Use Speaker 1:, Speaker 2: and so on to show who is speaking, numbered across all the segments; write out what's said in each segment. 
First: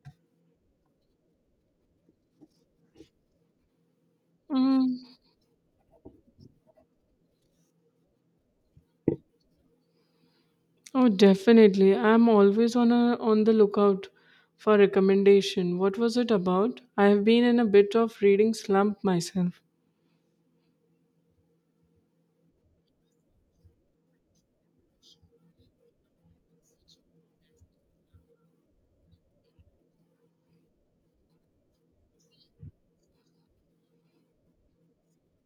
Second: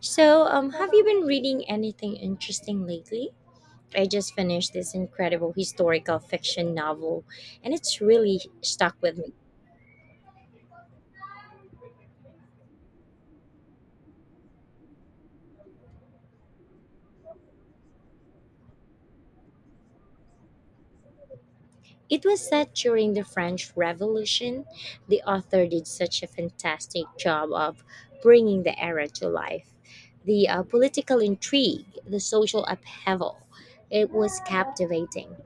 Speaker 1: So, have you been reading anything interesting lately? I just finished this
Speaker 2: Mm,
Speaker 1: incredible historical fiction novel, and it's really stuck with me.
Speaker 2: oh, definitely. I'm always on the lookout for recommendation. What was it about? I have been in a bit of reading slump myself.
Speaker 1: It was set during the French Revolution. The author did such a fantastic job of bringing the era to life. The political intrigue, the social upheaval, it was captivating.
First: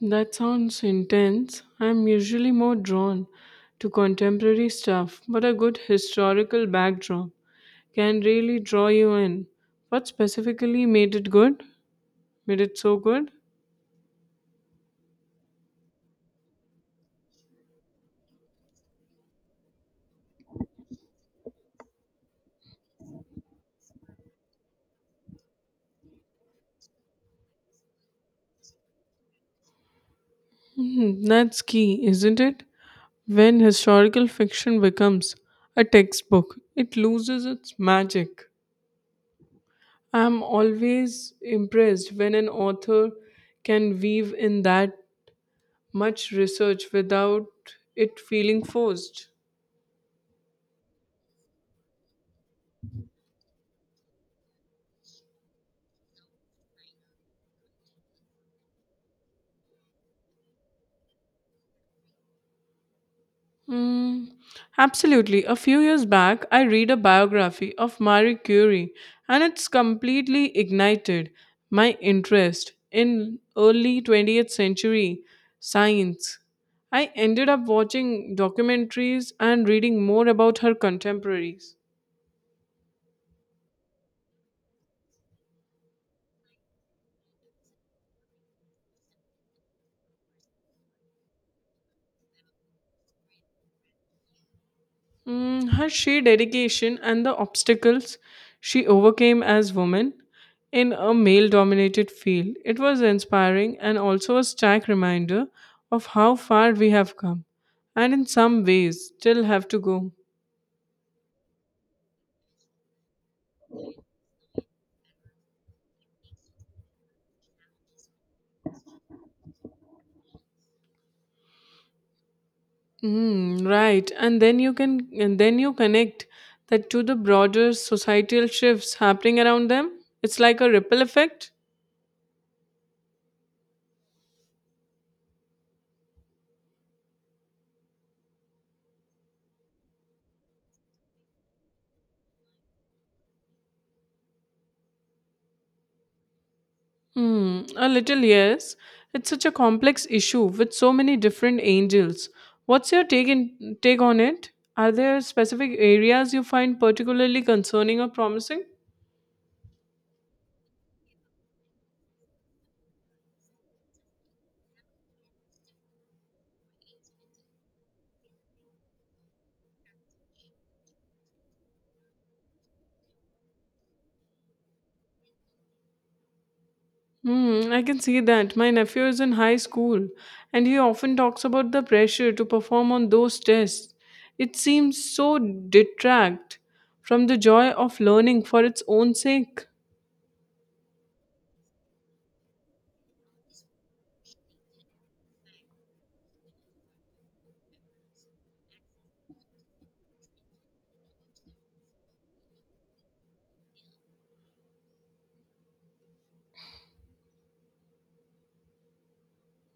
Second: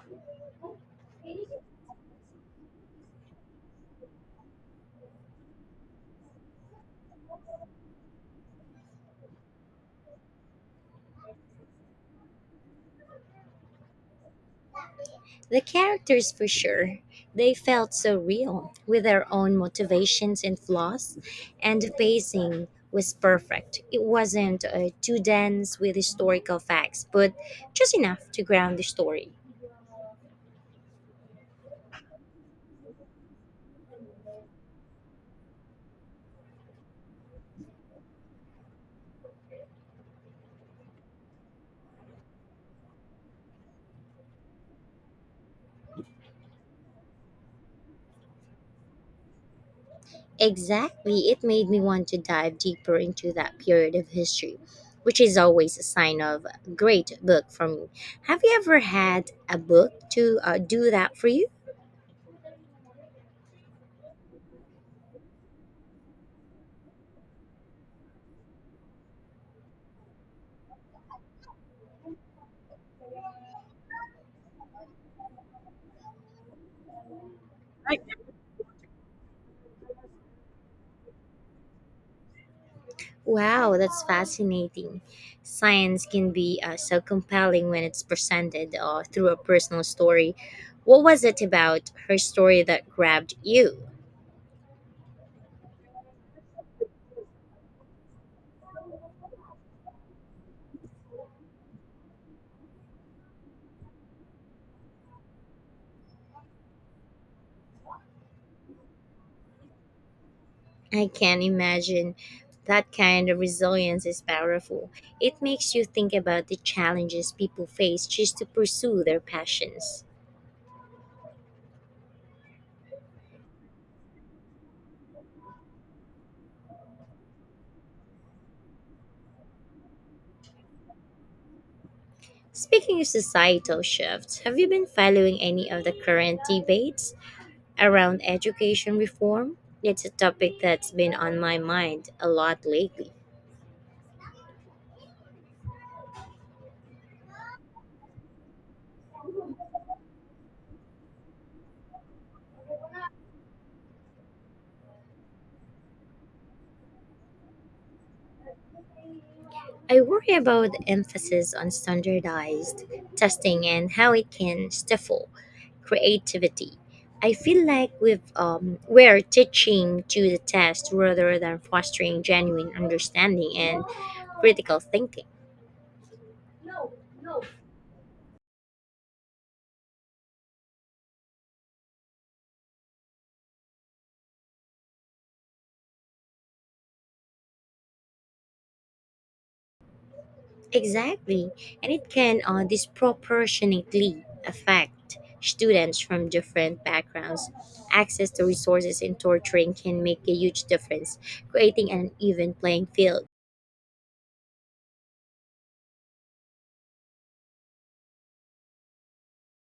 Speaker 2: That sounds intense. I'm usually more drawn to contemporary stuff, but a good historical backdrop can really draw you in. What specifically made it good? Made it so good?
Speaker 1: The characters, for sure, they felt so real with their own motivations and flaws, and the pacing was perfect. It wasn't too dense with historical facts, but just enough to ground the story.
Speaker 2: Hmm, that's key, isn't it? When historical fiction becomes a textbook, it loses its magic. I am always impressed when an author can weave in that much research without it feeling forced.
Speaker 1: Exactly, it made me want to dive deeper into that period of history, which is always a sign of a great book for me. Have you ever had a book to do that for you?
Speaker 2: Mm, absolutely. A few years back, I read a biography of Marie Curie, and it's completely ignited my interest in early 20th century science. I ended up watching documentaries and reading more about her contemporaries.
Speaker 1: Wow, that's fascinating. Science can be so compelling when it's presented through a personal story. What was it about her story that grabbed you?
Speaker 2: Mm, her sheer dedication and the obstacles she overcame as women in a male dominated field, it was inspiring and also a stark reminder of how far we have come and in some ways still have to go.
Speaker 1: I can imagine that kind of resilience is powerful. It makes you think about the challenges people face just to pursue their passions.
Speaker 2: Mm, right, and then you connect that to the broader societal shifts happening around them. It's like a ripple effect.
Speaker 1: Speaking of societal shifts, have you been following any of the current debates around education reform? It's a topic that's been on my mind a lot lately.
Speaker 2: Hmm, a little, yes. It's such a complex issue with so many different angels. What's your take on it? Are there specific areas you find particularly concerning or promising?
Speaker 1: I worry about the emphasis on standardized testing and how it can stifle creativity. I feel like we're teaching to the test rather than fostering genuine understanding and critical thinking.
Speaker 2: Hmm, I can see that. My nephew is in high school and he often talks about the pressure to perform on those tests. It seems so detract from the joy of learning for its own sake.
Speaker 1: Exactly, and it can disproportionately affect students from different backgrounds. Access to resources in tutoring can make a huge difference, creating an even playing field.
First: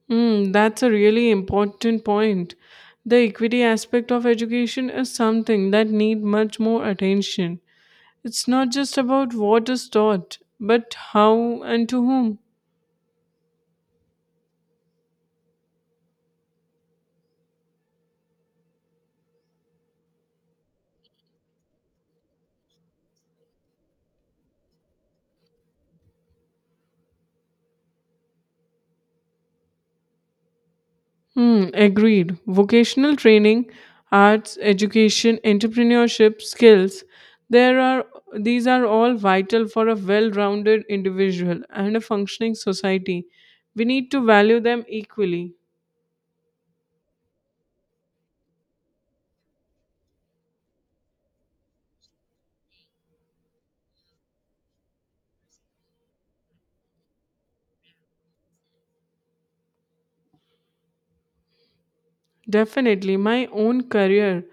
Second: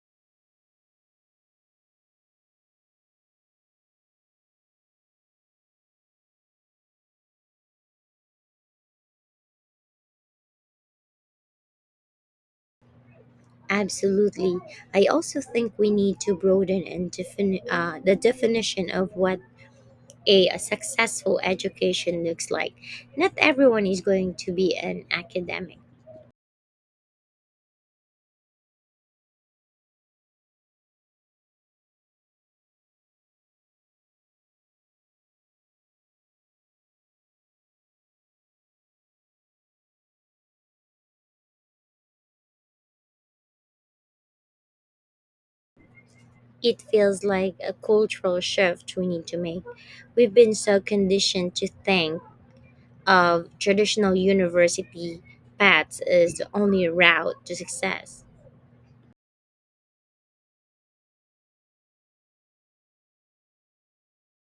Speaker 2: Mm, that's a really important point. The equity aspect of education is something that need much more attention. It's not just about what is taught, but how and to whom.
Speaker 1: Absolutely. I also think we need to broaden and the definition of what a successful education looks like. Not everyone is going to be an academic.
Speaker 2: Hmm, agreed. Vocational training, arts, education, entrepreneurship, skills, there are these are all vital for a well-rounded individual and a functioning society. We need to value them equally.
Speaker 1: It feels like a cultural shift we need to make. We've been so conditioned to think of traditional university paths as the only route to success.
Speaker 2: Definitely, my own career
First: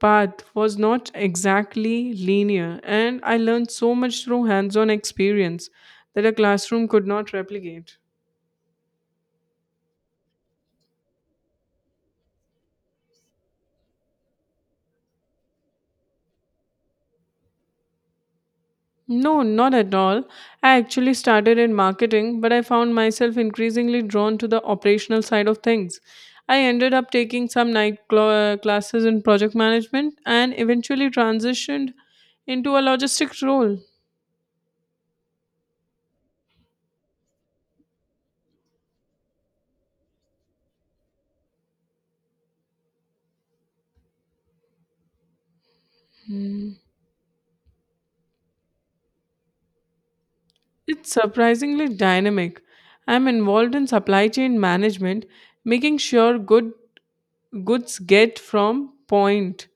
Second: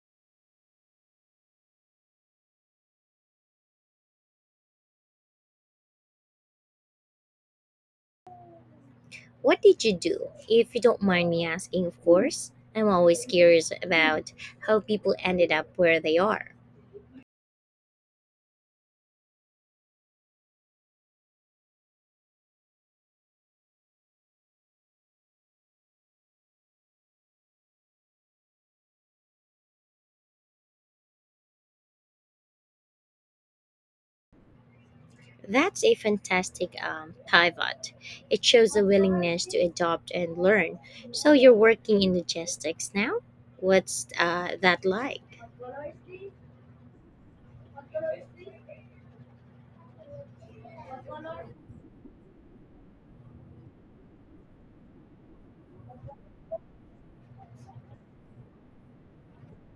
Speaker 2: path was not exactly linear, and I learned so much through hands on experience that a classroom could not replicate.
Speaker 1: What did you do? If you don't mind me asking, of course. I'm always curious about how people ended up where they are.
Speaker 2: No, not at all. I actually started in marketing, but I found myself increasingly drawn to the operational side of things. I ended up taking some night classes in project management and eventually transitioned into a logistics role.
Speaker 1: That's a fantastic pivot. It shows a willingness to adopt and learn. So you're working in logistics now? What's that like?
Speaker 2: It's surprisingly dynamic. I'm involved in supply chain management, making sure goods get from point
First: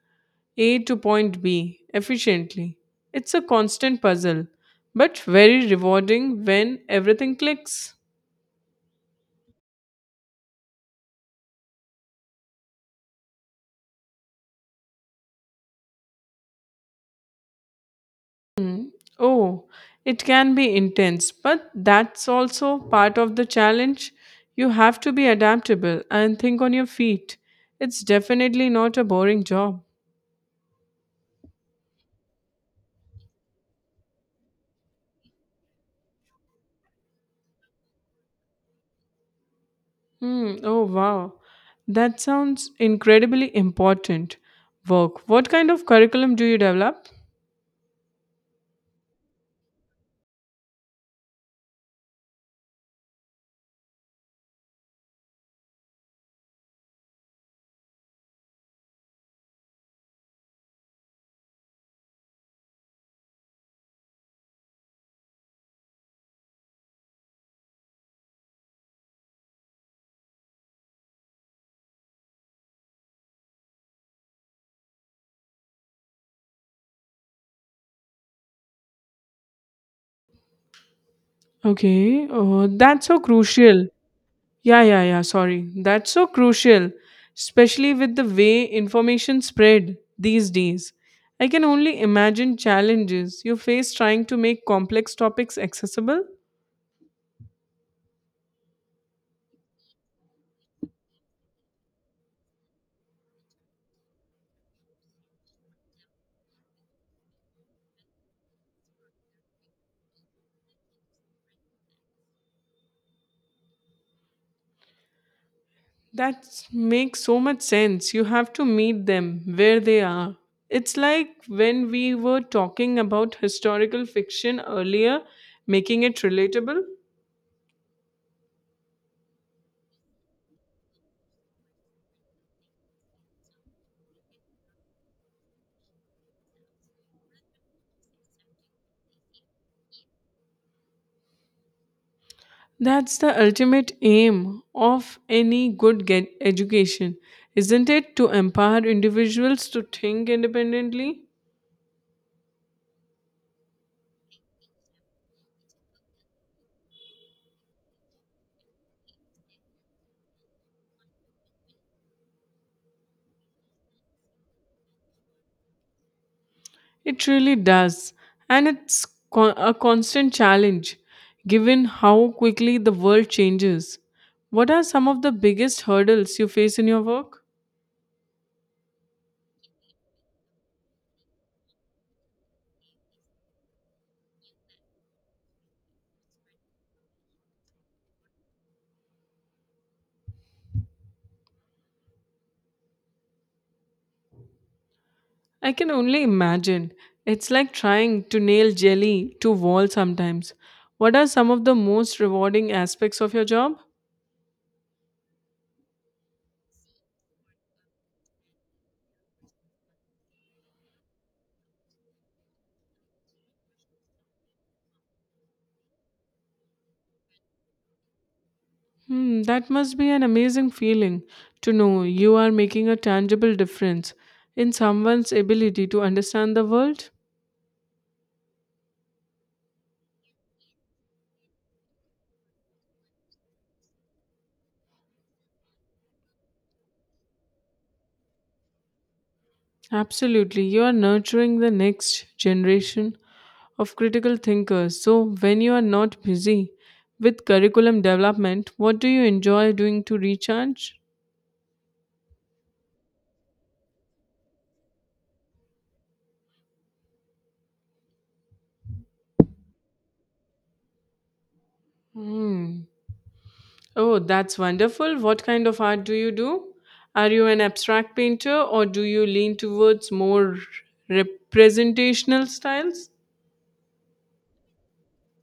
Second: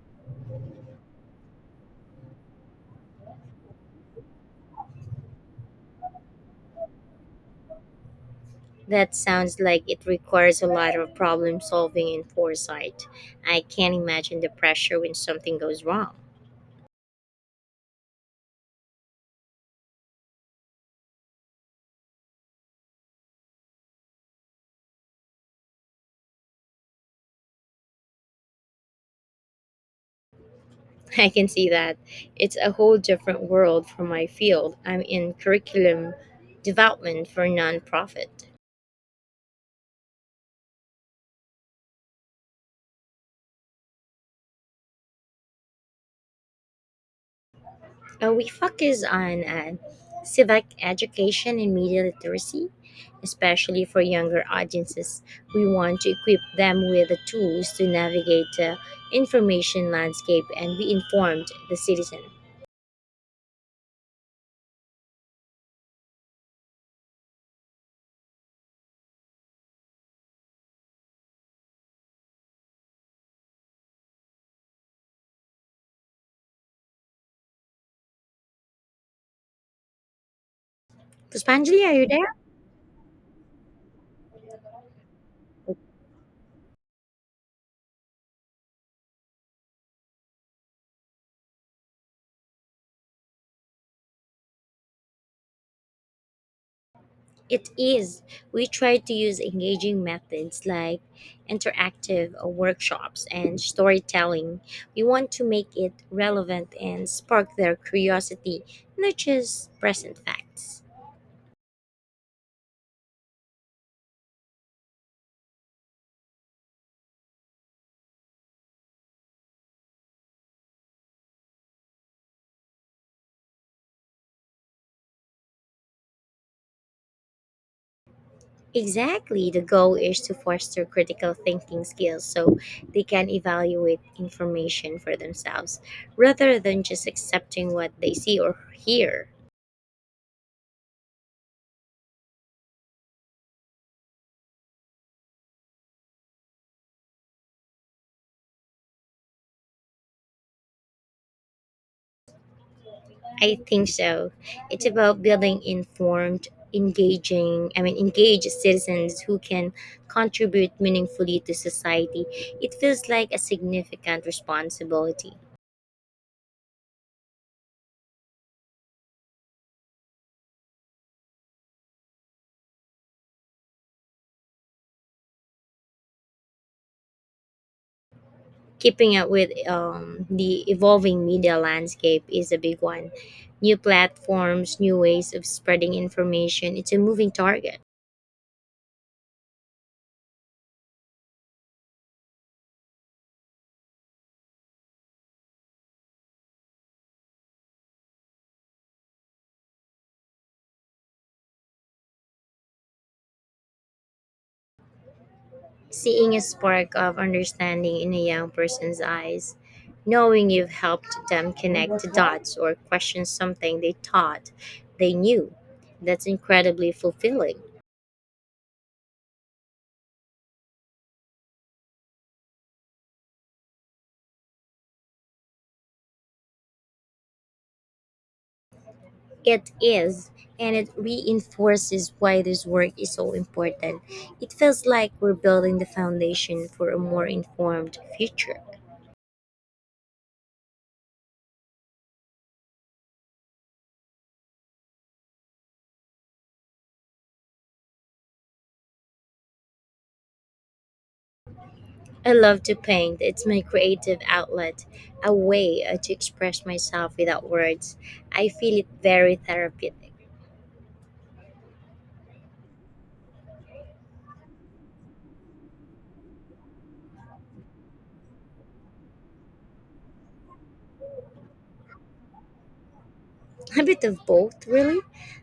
Speaker 2: A to point B efficiently. It's a constant puzzle, but very rewarding when everything clicks.
Speaker 1: That sounds like it requires a lot of problem solving and foresight. I can't imagine the pressure when something goes wrong.
Speaker 2: Oh, it can be intense, but that's also part of the challenge. You have to be adaptable and think on your feet. It's definitely not a boring job.
Speaker 1: I can see that. It's a whole different world from my field. I'm in curriculum development for nonprofit.
Speaker 2: Hmm. Oh, wow. That sounds incredibly important work. What kind of curriculum do you develop?
Speaker 1: We focus on civic education and media literacy, especially for younger audiences. We want to equip them with the tools to navigate the information landscape and be informed the citizen. Puspanjali, are you there?
Speaker 2: Okay. Oh, that's so crucial. Yeah, yeah, yeah. Sorry. That's so crucial, especially with the way information spread these days. I can only imagine challenges you face trying to make complex topics accessible.
Speaker 1: It is. We try to use engaging methods like interactive workshops and storytelling. We want to make it relevant and spark their curiosity, not just present facts.
Speaker 2: That makes so much sense. You have to meet them where they are. It's like when we were talking about historical fiction earlier, making it relatable.
Speaker 1: Exactly. The goal is to foster critical thinking skills so they can evaluate information for themselves rather than just accepting what they see or hear.
Speaker 2: That's the ultimate aim of any good get education, isn't it? To empower individuals to think independently.
Speaker 1: I think so. It's about building informed, engaged citizens who can contribute meaningfully to society. It feels like a significant responsibility.
Speaker 2: It really does. And it's a constant challenge given how quickly the world changes. What are some of the biggest hurdles you face in your work?
Speaker 1: Keeping up with the evolving media landscape is a big one. New platforms, new ways of spreading information, it's a moving target.
Speaker 2: I can only imagine. It's like trying to nail jelly to wall sometimes. What are some of the most rewarding aspects of your job?
Speaker 1: Seeing a spark of understanding in a young person's eyes, knowing you've helped them connect the dots or question something they thought they knew, that's incredibly fulfilling.
Speaker 2: Hmm, that must be an amazing feeling to know you are making a tangible difference in someone's ability to understand the world.
Speaker 1: It is, and it reinforces why this work is so important. It feels like we're building the foundation for a more informed future.
Speaker 2: Absolutely. You are nurturing the next generation of critical thinkers. So, when you are not busy with curriculum development, what do you enjoy doing to recharge?
Speaker 1: I love to paint. It's my creative outlet, a way to express myself without words. I feel it very therapeutic.
Speaker 2: Hmm. Oh, that's wonderful. What kind of art do you do? Are you an abstract painter or do you lean towards more representational styles?
Speaker 1: A bit of both, really.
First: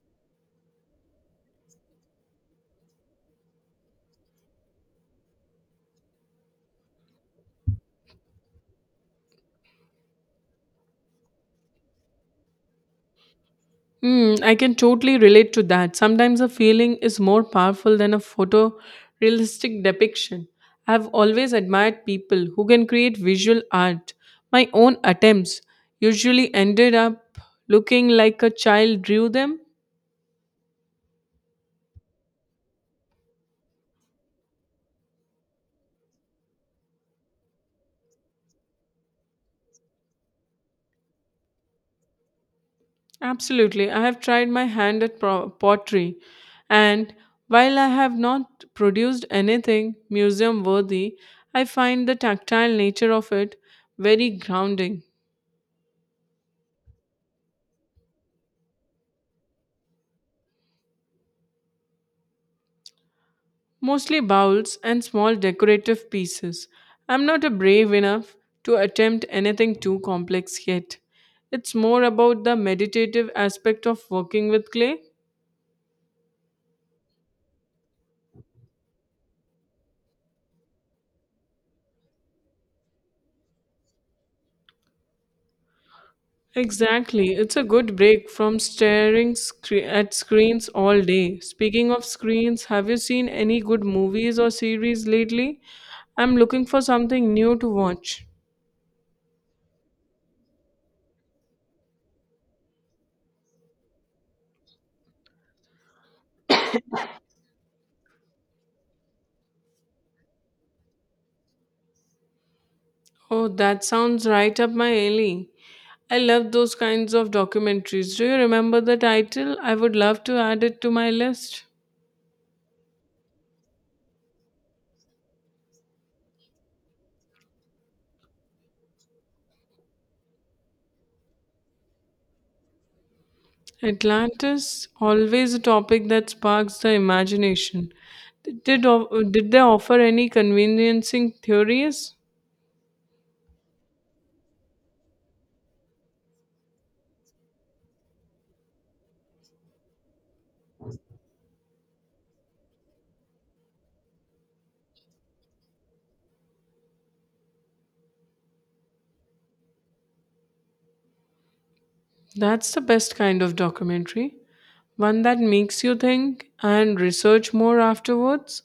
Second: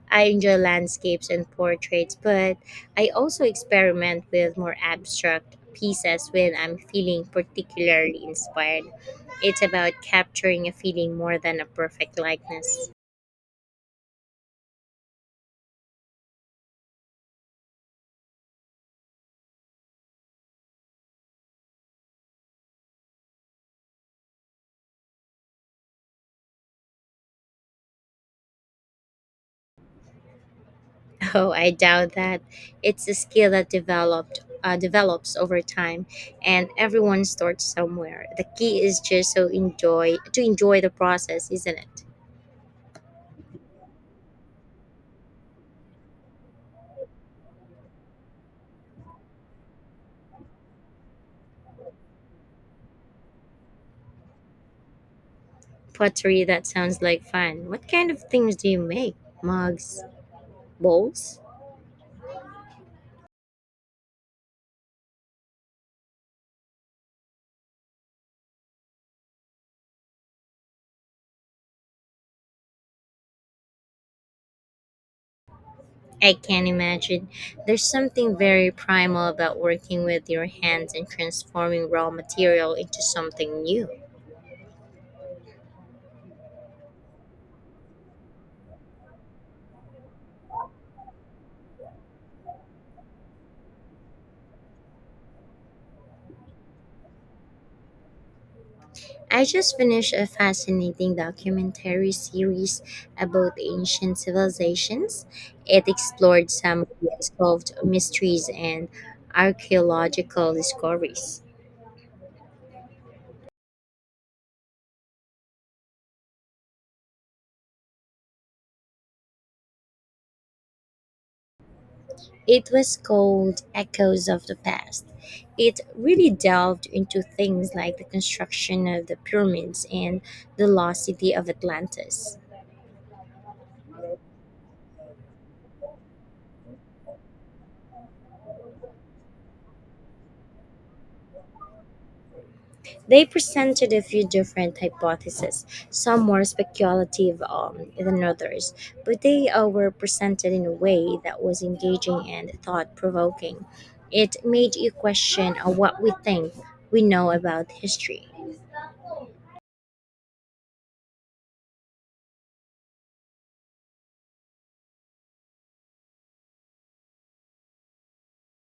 Speaker 1: I enjoy landscapes and portraits, but I also experiment with more abstract pieces when I'm feeling particularly inspired. It's about capturing a feeling more than a perfect likeness.
Speaker 2: Mm, I can totally relate to that. Sometimes a feeling is more powerful than a photorealistic depiction. I've always admired people who can create visual art. My own attempts usually ended up looking like a child drew them.
Speaker 1: Oh, I doubt that. It's a skill that developed develops over time, and everyone starts somewhere. The key is just so enjoy to enjoy the process, isn't it?
Speaker 2: Absolutely. I have tried my hand at pottery, and while I have not produced anything museum worthy, I find the tactile nature of it very grounding.
Speaker 1: Pottery that sounds like fun. What kind of things do you make? Mugs, bowls?
Speaker 2: Mostly bowls and small decorative pieces. I'm not a brave enough to attempt anything too complex yet. It's more about the meditative aspect of working with clay.
Speaker 1: I can imagine. There's something very primal about working with your hands and transforming raw material into something new.
Speaker 2: Exactly, it's a good break from staring at screens all day. Speaking of screens, have you seen any good movies or series lately? I'm looking for something new to watch.
Speaker 1: I just finished a fascinating documentary series about ancient civilizations. It explored some of the unsolved mysteries and archaeological discoveries.
Speaker 2: Oh, that sounds right up my alley. I love those kinds of documentaries. Do you remember the title? I would love to add it to my list.
Speaker 1: It was called Echoes of the Past. It really delved into things like the construction of the pyramids and the lost city of Atlantis.
Speaker 2: Atlantis, always a topic that sparks the imagination. Did they offer any conveniencing theories?
Speaker 1: They presented a few different hypotheses, some more speculative than others, but they were presented in a way that was engaging and thought provoking. It made you question what we think we know about history.
Speaker 2: That's the best kind of documentary. One that makes you think and research more afterwards.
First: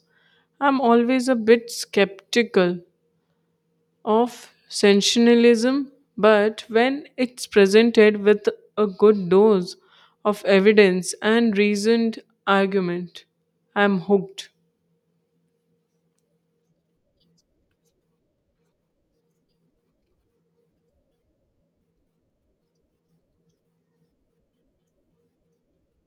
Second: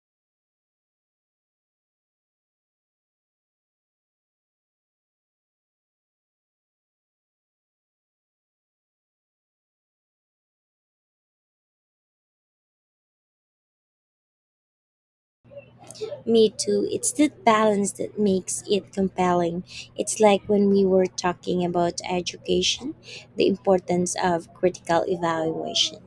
Speaker 2: I'm always a bit skeptical of sensationalism, but when it's presented with a good dose of evidence and reasoned argument, I'm hooked.
Speaker 1: Me too. It's that balance that makes it compelling. It's like when we were talking about education, the importance of critical evaluation.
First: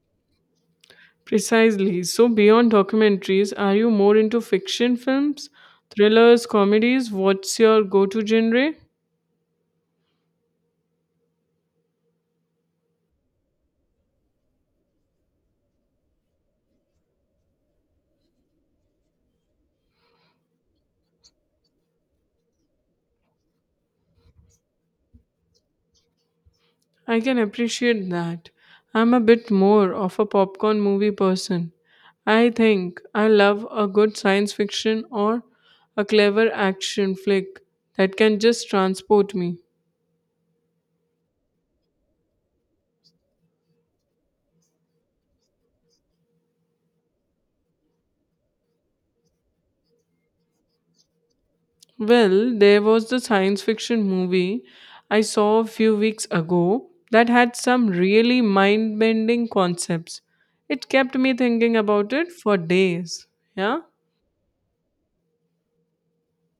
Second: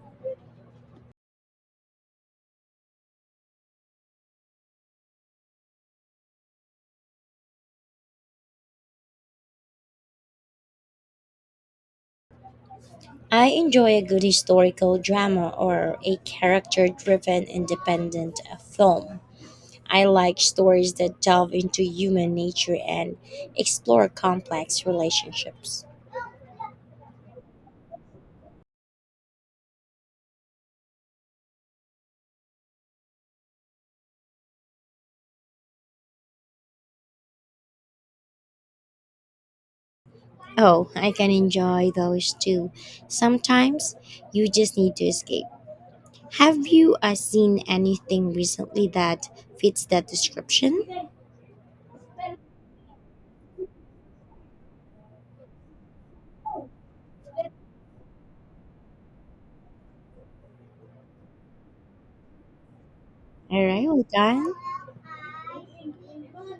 Speaker 2: Precisely. So, beyond documentaries, are you more into fiction films, thrillers, comedies? What's your go to genre?
Speaker 1: I enjoy a good historical drama or a character driven independent film. I like stories that delve into human nature and explore complex relationships.
Speaker 2: I can appreciate that. I'm a bit more of a popcorn movie person. I think I love a good science fiction or a clever action flick that can just transport me.
Speaker 1: Oh, I can enjoy those too. Sometimes you just need to escape. Have you seen anything recently that fits that description?
Speaker 2: Well, there was the science fiction movie I saw a few weeks ago that had some really mind bending concepts. It kept me thinking about it for days.
Speaker 1: All
Speaker 2: Yeah?
Speaker 1: right, well done.